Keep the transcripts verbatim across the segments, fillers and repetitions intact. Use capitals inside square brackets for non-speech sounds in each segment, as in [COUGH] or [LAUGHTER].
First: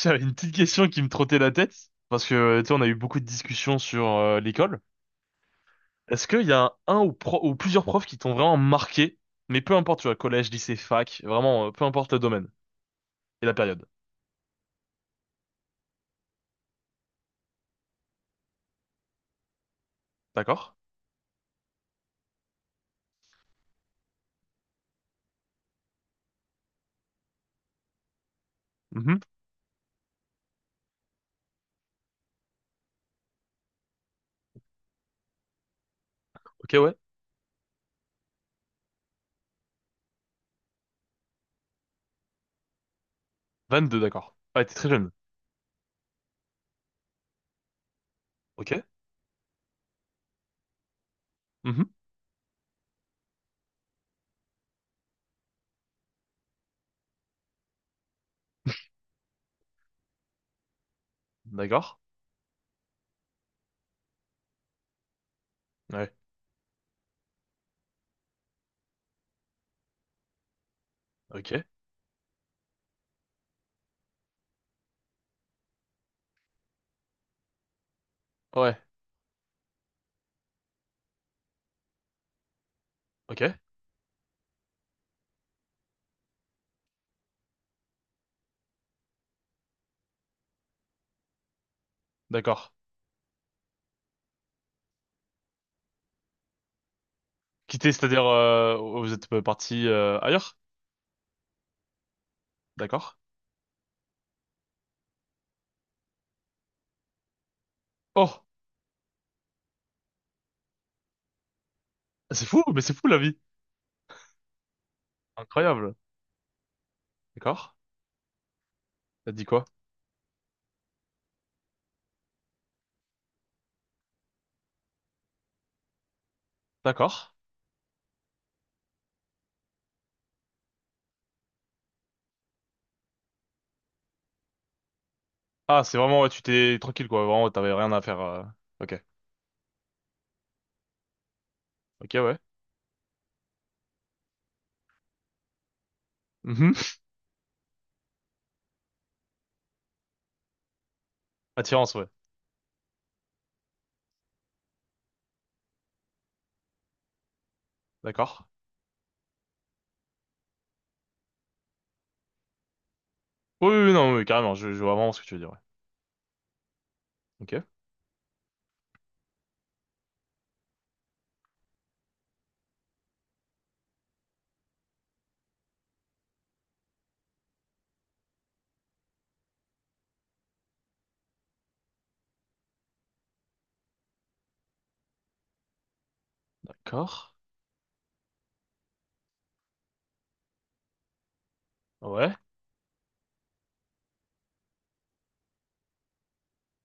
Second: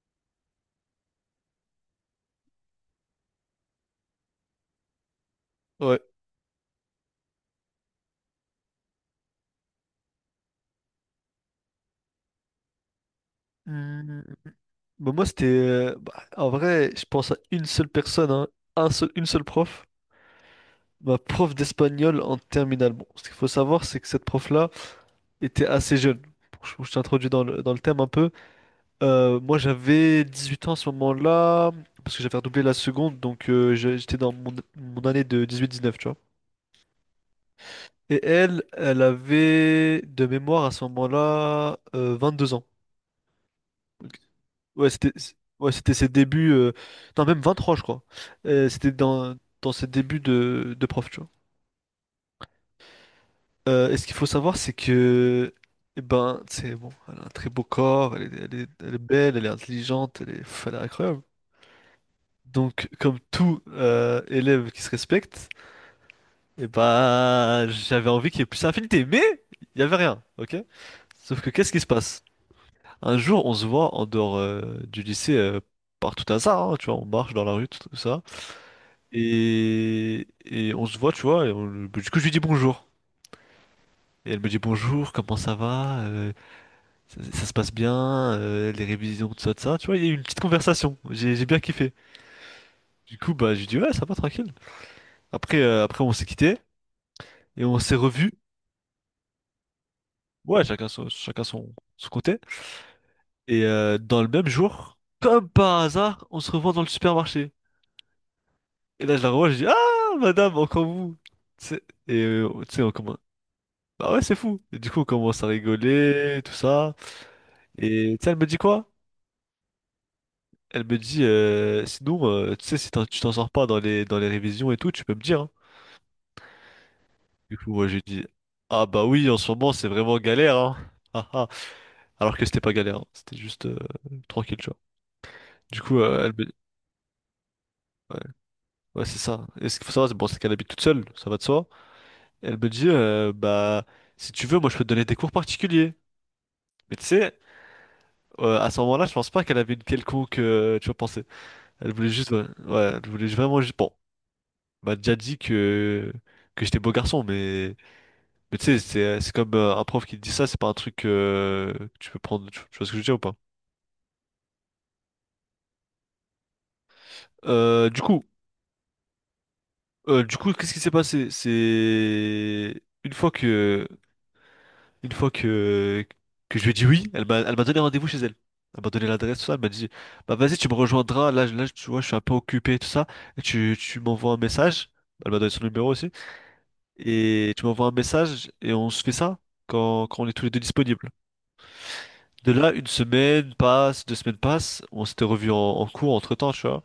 J'avais une petite question qui me trottait la tête, parce que, tu sais, on a eu beaucoup de discussions sur euh, l'école. Ouais. Est-ce qu'il y a un ou, pro- ou plusieurs profs qui t'ont vraiment marqué, mais peu importe, tu vois, collège, lycée, fac, vraiment, euh, peu importe le domaine et la période. Euh, Bah, moi, c'était. euh, bah, en vrai, je pense à une seule personne, hein, un seul, une seule prof. D'accord? Ma prof d'espagnol en terminale. Bon, ce qu'il faut savoir, c'est que cette prof-là était assez jeune. Bon, Je, je t'introduis dans le, dans le thème un peu. Mhm. Euh, moi, j'avais dix huit ans à ce moment-là, parce que j'avais redoublé la seconde, donc euh, je- j'étais dans mon, mon année de dix huit dix neuf, tu vois. Ok, ouais. Et elle, elle avait de mémoire à ce moment-là euh, deux ans. vingt-deux, d'accord. Ouais, t'es très Ouais, jeune. C'était c- ouais, c'était ses débuts. euh, Non, même vingt-trois, je crois. Euh, Ok. C'était dans, dans ses débuts de, de prof, tu vois. Mhm. Euh, et ce qu'il faut savoir, c'est que. eh ben, c'est bon, elle a un très beau corps, elle est, elle est, elle est belle, elle est intelligente, elle est, pff, elle est incroyable. D'accord. Donc, comme tout euh, élève qui se respecte, Ouais. eh ben, j'avais envie qu'il y ait plus d'affinité, mais il n'y avait rien, ok. Sauf que, Ok. qu'est-ce qui se passe? Un jour, on se voit en dehors euh, du lycée euh, par tout hasard, hein, tu vois, on marche dans la rue, tout tout ça. Ouais. Et, et on se voit, tu vois. Et on- du coup, je lui dis bonjour. Ok. Et elle me dit bonjour, comment ça va? Euh, ça, ça se passe bien? Euh, les révisions, tout ça, tout ça. Tu vois, il y a eu une petite conversation. J'ai j'ai bien kiffé. D'accord. Du coup, bah, je lui dis ouais, ça va, tranquille. Après, euh, après on s'est quitté et on Quitter, s'est c'est-à-dire, revus. euh, vous êtes parti euh, ailleurs? Ouais, chacun son, chacun son, son côté. D'accord. Et euh, dans le même jour, comme par hasard, on se revoit dans le supermarché. Oh. Et là, je la revois, je dis ah, madame, encore vous. Tu sais. Et Ah, c'est euh, fou, tu mais sais, on c'est fou commence. la vie. Bah ouais, c'est fou. Et du coup, on commence à Incroyable. rigoler, tout ça. D'accord. Et tu sais, elle me dit quoi? T'as dit quoi? Elle me dit, euh, sinon, euh, tu sais, si t'en- tu t'en sors pas dans les, dans les révisions et tout, tu peux me dire, hein. D'accord. Du coup, moi, j'ai dit ah bah oui, en ce moment, c'est vraiment galère, hein. Ah, ah. Alors que c'était pas galère, hein. C'était juste euh, tranquille, tu vois. Du Ah, c'est coup, vraiment, euh, ouais, elle tu me dit t'es tranquille, quoi. Vraiment, t'avais rien à faire. ouais, euh. Ok. ouais, c'est ça. Et ce qu'il faut savoir, c'est bon, c'est qu'elle habite toute seule, ça va de soi. Ok, ouais. Elle me dit, euh, bah, si tu veux, moi, je peux te donner des cours particuliers. Mhm. Mais tu sais, euh, à ce moment-là, je pense pas qu'elle avait une quelconque, euh, tu vois, pensée. Elle Attirance, ouais. voulait juste, ouais, ouais, elle voulait vraiment juste, bon, m'a déjà dit que, que j'étais beau garçon, mais, D'accord. mais tu sais, c'est c'est comme euh, un prof qui te dit ça, c'est pas un truc euh, que tu peux prendre. Tu, tu vois ce que je veux dire ou pas? Oui, oui, oui, non, oui, carrément, je, je vois vraiment ce que tu veux dire, ouais. Ok. Euh, du coup, euh, du coup, qu'est-ce qui s'est passé? C'est une fois que, une fois que, que je lui ai dit oui, elle m'a, elle m'a donné rendez-vous chez elle. Elle m'a donné l'adresse, tout ça. Elle m'a dit bah vas-y, tu me rejoindras. Là, je- là, tu vois, je suis un peu occupé, tout ça. Et tu, tu m'envoies un message. Elle m'a donné son numéro aussi. D'accord. Et tu m'envoies un message et on se fait ça quand, quand on est tous les deux disponibles. Ouais. De là, une semaine passe, deux semaines passent, on s'était revu en, en cours entre-temps, tu vois.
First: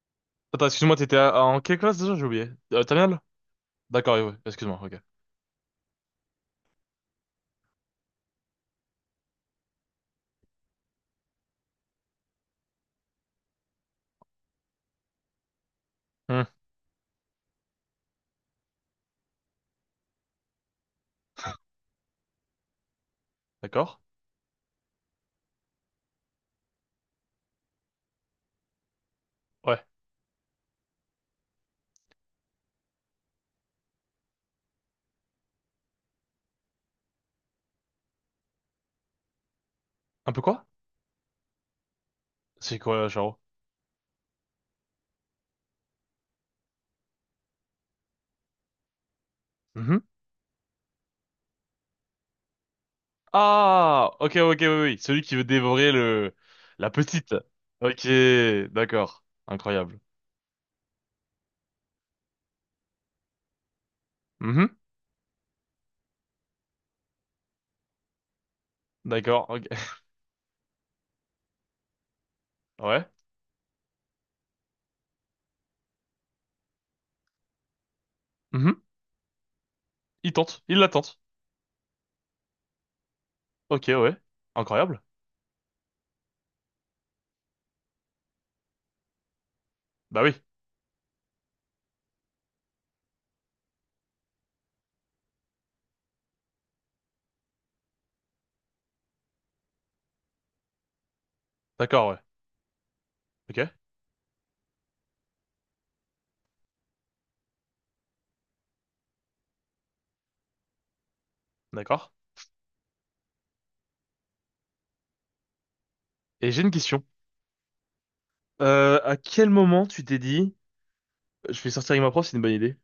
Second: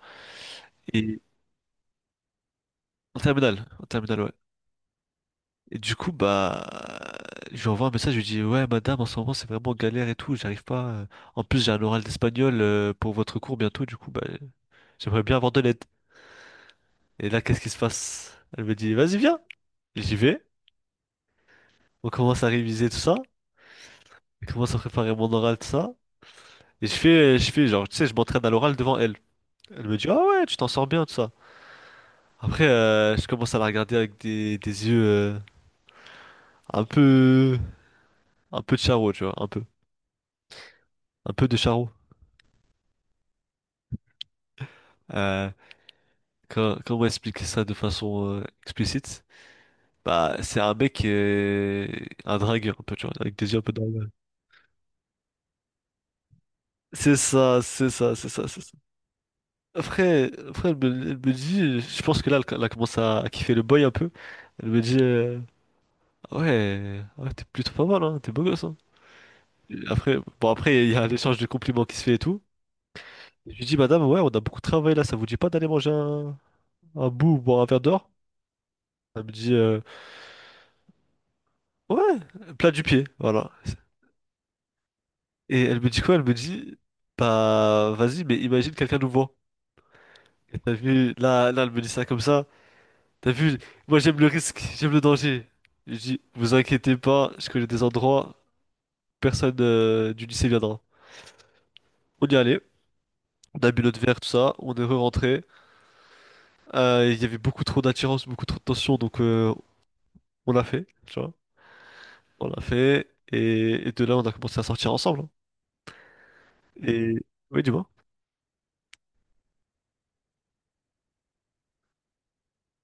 Attends, excuse-moi, t'étais Et à- en quelle classe déjà? J'ai oublié. Euh, terminale? en terminale, en D'accord, oui, terminale, ouais. oui, excuse-moi, ok. Et du coup, bah, je lui envoie un message, je lui dis ouais, madame, en ce moment, c'est vraiment galère et tout, j'arrive pas. euh. En plus, j'ai un oral d'espagnol euh, pour votre cours bientôt, du coup, bah, j'aimerais bien avoir de l'aide. Hmm. Et là, qu'est-ce qui se passe? Elle me dit vas-y, viens. J'y vais. On commence à réviser tout ça. D'accord. Je commence à préparer mon oral, tout ça. Et je fais, je fais, genre, tu sais, je m'entraîne à l'oral devant elle. Ouais. Elle me dit ah ouais, tu t'en sors bien, tout ça. Après, euh, je commence à la regarder avec des, des yeux euh, un peu, un peu de charo, tu vois, un peu, Un peu quoi? un peu de charo. C'est quoi, euh, Charo? Euh, quand- Comment expliquer ça de façon euh, explicite? Mhm. Bah, c'est un mec, euh, un dragueur un peu, tu vois, avec des yeux un peu dragueurs. Ah! Ok, ok, oui, oui. Celui qui veut dévorer le... la C'est petite. ça, c'est Ok, ça, c'est ça, c'est ça. d'accord. Incroyable. Après, après elle me, elle me dit, je pense que là, elle, elle a commencé à, à kiffer le boy un peu. Elle Mhm. me dit, euh, ouais, ouais, t'es plutôt pas mal, hein, t'es beau gosse, hein. D'accord, ok. Et [LAUGHS] Après, bon, après, il y a l'échange de compliments qui se fait et tout. Ouais. Je lui dis madame, ouais, on a beaucoup travaillé là, ça vous dit pas d'aller manger un, un bout ou boire un verre dehors? Mhm. Elle me dit, euh, Il tente, il la tente. ouais, plat du pied, voilà. Ok, ouais. Incroyable. Et elle me dit quoi? Elle me dit bah, vas-y, mais imagine quelqu'un nous voit. Bah oui. Et t'as vu, là, là, elle me dit ça comme ça. T'as vu, moi j'aime le risque, j'aime le danger. Je dis vous inquiétez pas, je connais des endroits, personne euh, du lycée viendra. D'accord, ouais. On y allait, on Ok, a bu notre verre, tout ça, on est re-rentré. Euh, Il y avait beaucoup trop d'attirance, beaucoup trop de tension, donc euh, on l'a fait, tu vois. d'accord. On l'a fait. Et, et de là, on a commencé à sortir ensemble, hein. Et j'ai une question. Et oui, dis-moi. Euh, à quel moment tu t'es dit, je vais sortir avec ma prof, c'est une bonne idée?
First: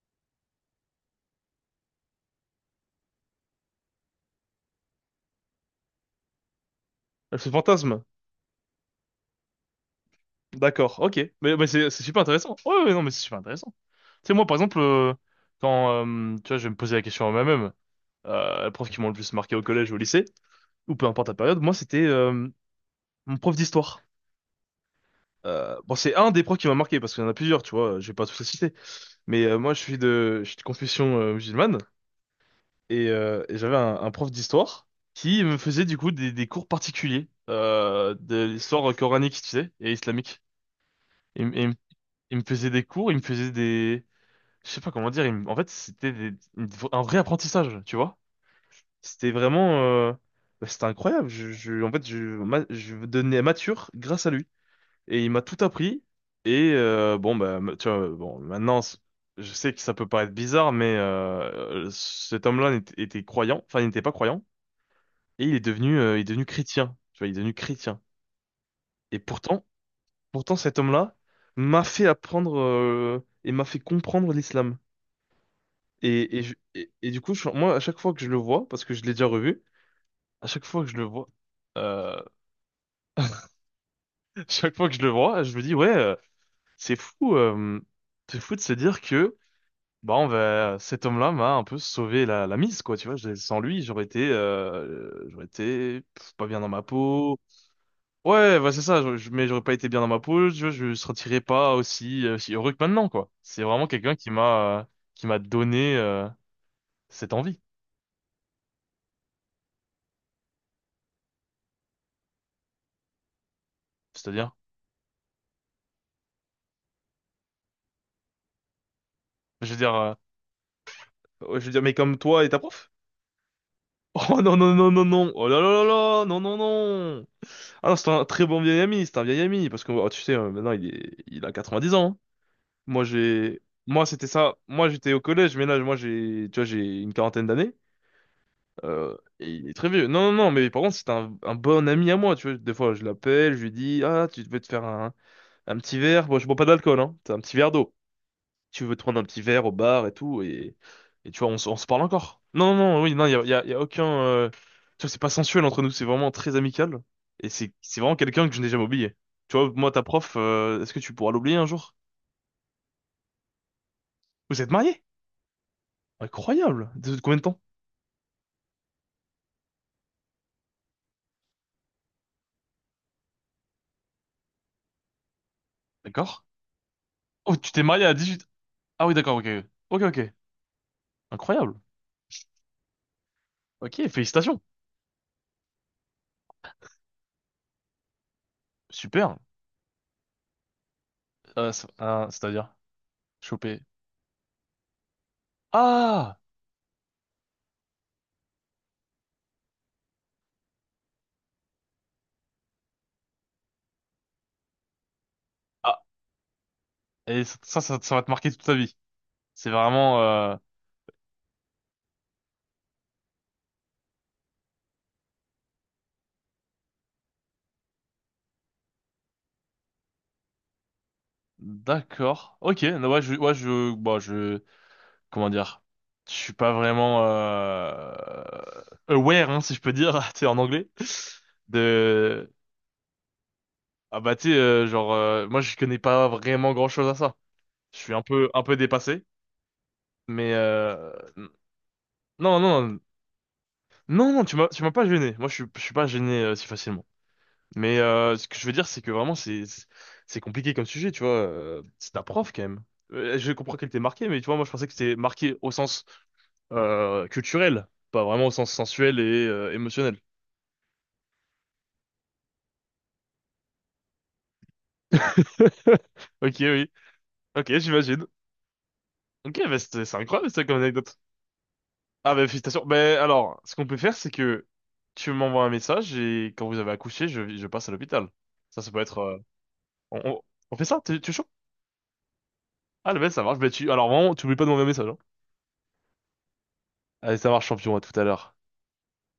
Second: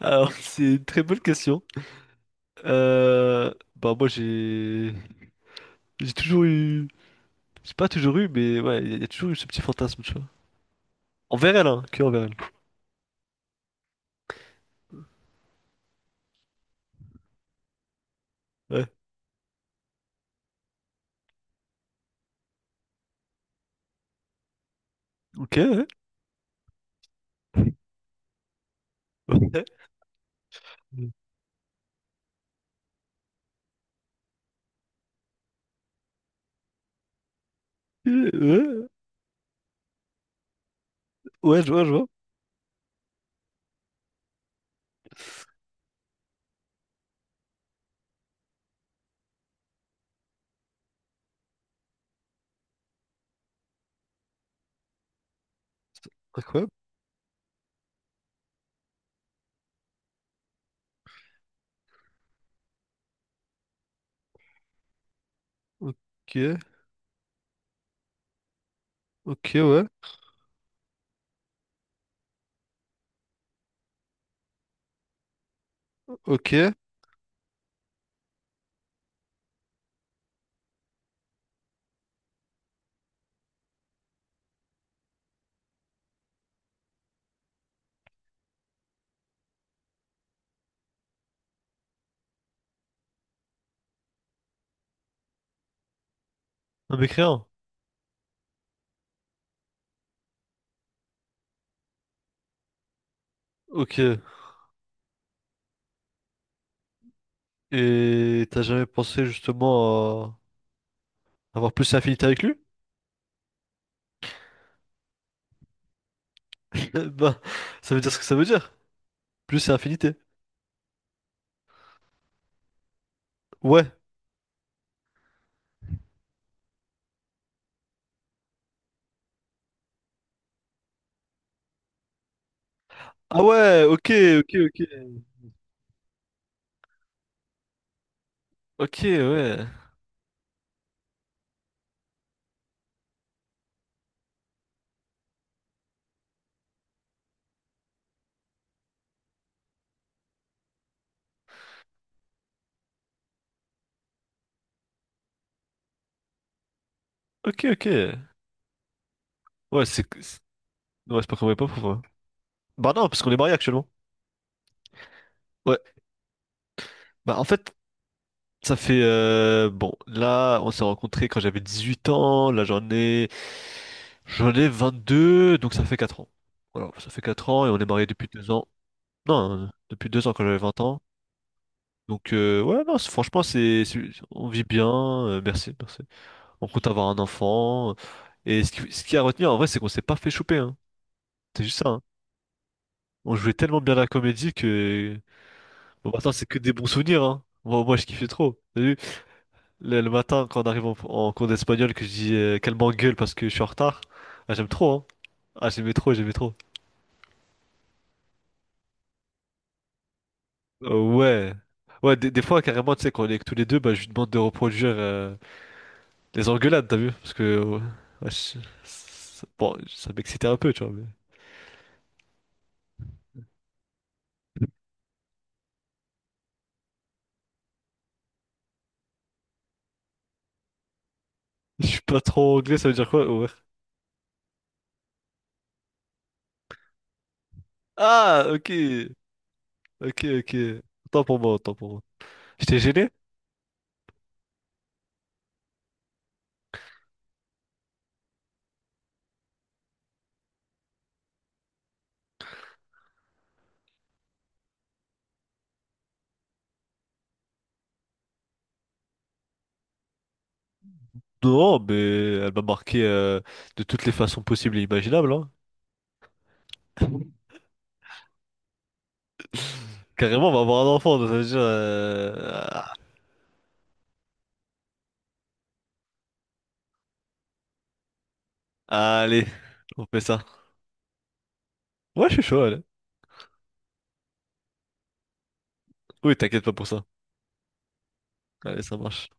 Alors, [LAUGHS] c'est une très bonne question. Euh, bah, moi, j'ai j'ai toujours eu, Elle fait j'ai pas fantasme. toujours eu, mais ouais, il y, a y a toujours eu ce petit fantasme, tu vois. D'accord, ok. Mais, Envers mais elle, hein, c'est c'est que super envers elle. intéressant. Ouais, ouais, non, mais c'est super intéressant. Tu sais, moi, par exemple, euh, quand, euh, tu vois, je vais me poser la question à moi-même, euh, les Ouais. profs qui m'ont le plus marqué au collège ou au lycée, ou peu importe la période, moi, c'était euh, mon prof d'histoire. Ok. Euh, Ouais. Bon, c'est un des profs qui m'a marqué, parce qu'il y en a plusieurs, tu vois, je vais pas tous les citer. Mais euh, Ouais. moi, je suis de, je suis de confession euh, musulmane. Et, euh, et j'avais un, un prof d'histoire qui me faisait du coup des, des cours particuliers euh, de Euh, l'histoire coranique, tu sais, et islamique. Ouais, Il, me ouais, il je me- vois, je vois. il me faisait des cours, il me faisait des... Je sais pas comment dire, il me- en fait c'était des- une- un vrai apprentissage, tu vois. C'était vraiment... euh, bah, c'était incroyable. Je, je- en fait, je, ma- Je donnais mature grâce à lui. Et il m'a tout appris. Incroyable. Et euh, bon, bah, ma- tu vois, bon, maintenant, c- je sais que ça peut paraître bizarre, mais euh, cet homme-là n'était- était croyant, enfin, il n'était pas croyant. Et il est devenu, euh, il est devenu Ok. chrétien. Tu vois, il est devenu chrétien. Et Ok, pourtant, ouais. pourtant cet homme-là m'a fait apprendre euh, et m'a fait comprendre l'islam. Et, et, je- Ok. et, et du coup, je- moi, à chaque fois que je le vois, parce que je l'ai déjà revu, à chaque fois que je le vois, euh, [LAUGHS] chaque fois que je le vois, je me dis, ouais, euh, c'est fou, euh, c'est fou de se dire que, bah, on va, cet homme-là m'a un peu sauvé la, la mise, quoi. Tu vois, Je- sans lui, j'aurais été, euh, j'aurais été pff, pas bien dans ma Un peau. mécréant. Ouais, bah c'est ça, je, je- mais j'aurais pas été bien dans ma peau, je, je sentirais pas aussi, euh, si heureux que maintenant, quoi. C'est vraiment Ok. quelqu'un qui m'a euh, qui m'a donné euh, cette envie. Et t'as jamais pensé justement à avoir plus d'affinité avec lui? C'est-à-dire, [LAUGHS] Bah, ça veut dire ce que ça veut dire. Plus je c'est veux dire, euh, infinité. ouais, je veux dire, mais comme toi et ta prof? Ouais. [LAUGHS] Oh non, non, non, non, non, oh là là là là, non, non, non. Ah non, c'est un très bon vieil ami, c'est un vieil ami, parce que oh, tu sais, euh, maintenant il est, il a quatre-vingt-dix ans, hein. Moi Ah j'ai, ouais, Moi ok, c'était ok, ça, moi ok. j'étais au collège, mais là, moi j'ai, tu vois, j'ai une quarantaine d'années. Ok, Euh, et ouais. il est très vieux. Non, non, non, mais par contre, c'est un, un bon ami à moi, tu vois. Des fois, je l'appelle, je lui dis, ah, tu veux te faire un, un petit verre? Bon, je bois pas d'alcool, hein. T'as un petit verre d'eau. Tu veux te prendre un petit verre au bar et tout, et, et tu vois, on, s- on se parle encore. Non, non, non, oui, non, il y a, y a- y a aucun. euh, Tu vois, c'est pas sensuel entre nous, c'est vraiment très amical. Et Ok, c'est ok. c'est vraiment quelqu'un que je n'ai jamais oublié. Tu vois, Ouais, moi, ta c'est... prof, c'est- euh, est-ce que tu ouais, c'est pourras pas qu'on l'oublier voyait un pas jour? pourquoi. Bah non, parce qu'on est mariés actuellement. Vous êtes mariés? Ouais. Incroyable! De de combien Bah, de en temps? fait, ça fait... euh, bon, là, on s'est rencontrés quand j'avais dix-huit ans. Là, j'en ai... j'en ai vingt-deux, donc ça fait quatre ans. D'accord? Voilà, ça fait quatre Oh, ans et tu on t'es est marié mariés à depuis dix-huit. deux ans. Ah oui, d'accord, ok. Non, euh, Ok, depuis ok, deux ok. ans quand j'avais vingt ans. Incroyable. Donc euh, ouais, non, c'est- franchement, c'est... c'est- Ok, on félicitations. vit bien. Euh, merci, merci. On compte avoir un enfant. Et ce qui, ce qui a Super. retenu en vrai, c'est qu'on s'est pas fait choper, hein. C'est Euh, juste ça- ça, hein. Ah, c'est-à-dire On jouait choper. tellement bien la comédie que bon, maintenant Ah! c'est que des bons souvenirs, hein. Moi, moi je kiffais trop. T'as vu, le, le matin quand on arrive en, en cours d'espagnol que je dis euh, qu'elle m'engueule parce que je suis en retard. Ah, j'aime trop, hein. Ah, j'aimais Ah, trop, j'aimais trop. Et ça, ça, ça- ça va te marquer toute ta vie. C'est vraiment... euh, Euh, ouais. Ouais, des, des fois, carrément, tu sais, quand on est que tous les deux, bah, je lui demande de reproduire euh, les engueulades, t'as vu? Parce que, ouais, ouais, je- ça- bon, ça m'excitait un peu, tu vois, mais D'accord. Ok, non, ouais, je, ouais, je, bon, je, comment dire, je suis pas vraiment euh, aware, hein, si je peux dire, [LAUGHS] tu sais, en anglais, [LAUGHS] je suis pas de, trop anglais, ça veut dire quoi? Ouais. ah bah tu sais, euh, genre, euh, moi je connais pas vraiment grand-chose à ça. Je suis un Ah, peu, un ok. peu dépassé, Ok, mais ok. euh, Autant pour moi, autant pour moi. non, J'étais non, non, gêné? non, non, tu m'as, tu m'as pas gêné. Moi, je suis, je suis pas gêné euh, si facilement. Mais euh, ce que je veux dire, c'est que vraiment, c'est c'est compliqué comme sujet, tu vois. euh, C'est un prof, quand même. Euh, Je comprends qu'elle t'ait marqué, mais tu vois, moi, je pensais que c'était marqué au sens euh, culturel, pas vraiment au sens sensuel et euh, émotionnel. Non, mais elle m'a marqué euh, de toutes les façons possibles et imaginables, hein. [LAUGHS] Ok, oui. Ok, j'imagine. Ok, bah, c'est c'est Carrément, incroyable, on va ça, comme avoir un anecdote. enfant, donc ça veut dire... Ah, bah, euh, félicitations. Bah, alors, ce qu'on peut faire, c'est que tu m'envoies un message et quand vous avez accouché, je, je passe à l'hôpital. Ça, ça peut être... ah, euh, allez, on fait on, on, ça. on fait ça? T'es- Tu es chaud? Ouais, je suis chaud, allez. Ah, le mec, ça marche. Ben tu, alors, vraiment, tu oublies pas de m'envoyer un message, hein. Oui, t'inquiète pas pour ça. Allez, ça marche, champion, à tout à l'heure. Allez, ça marche.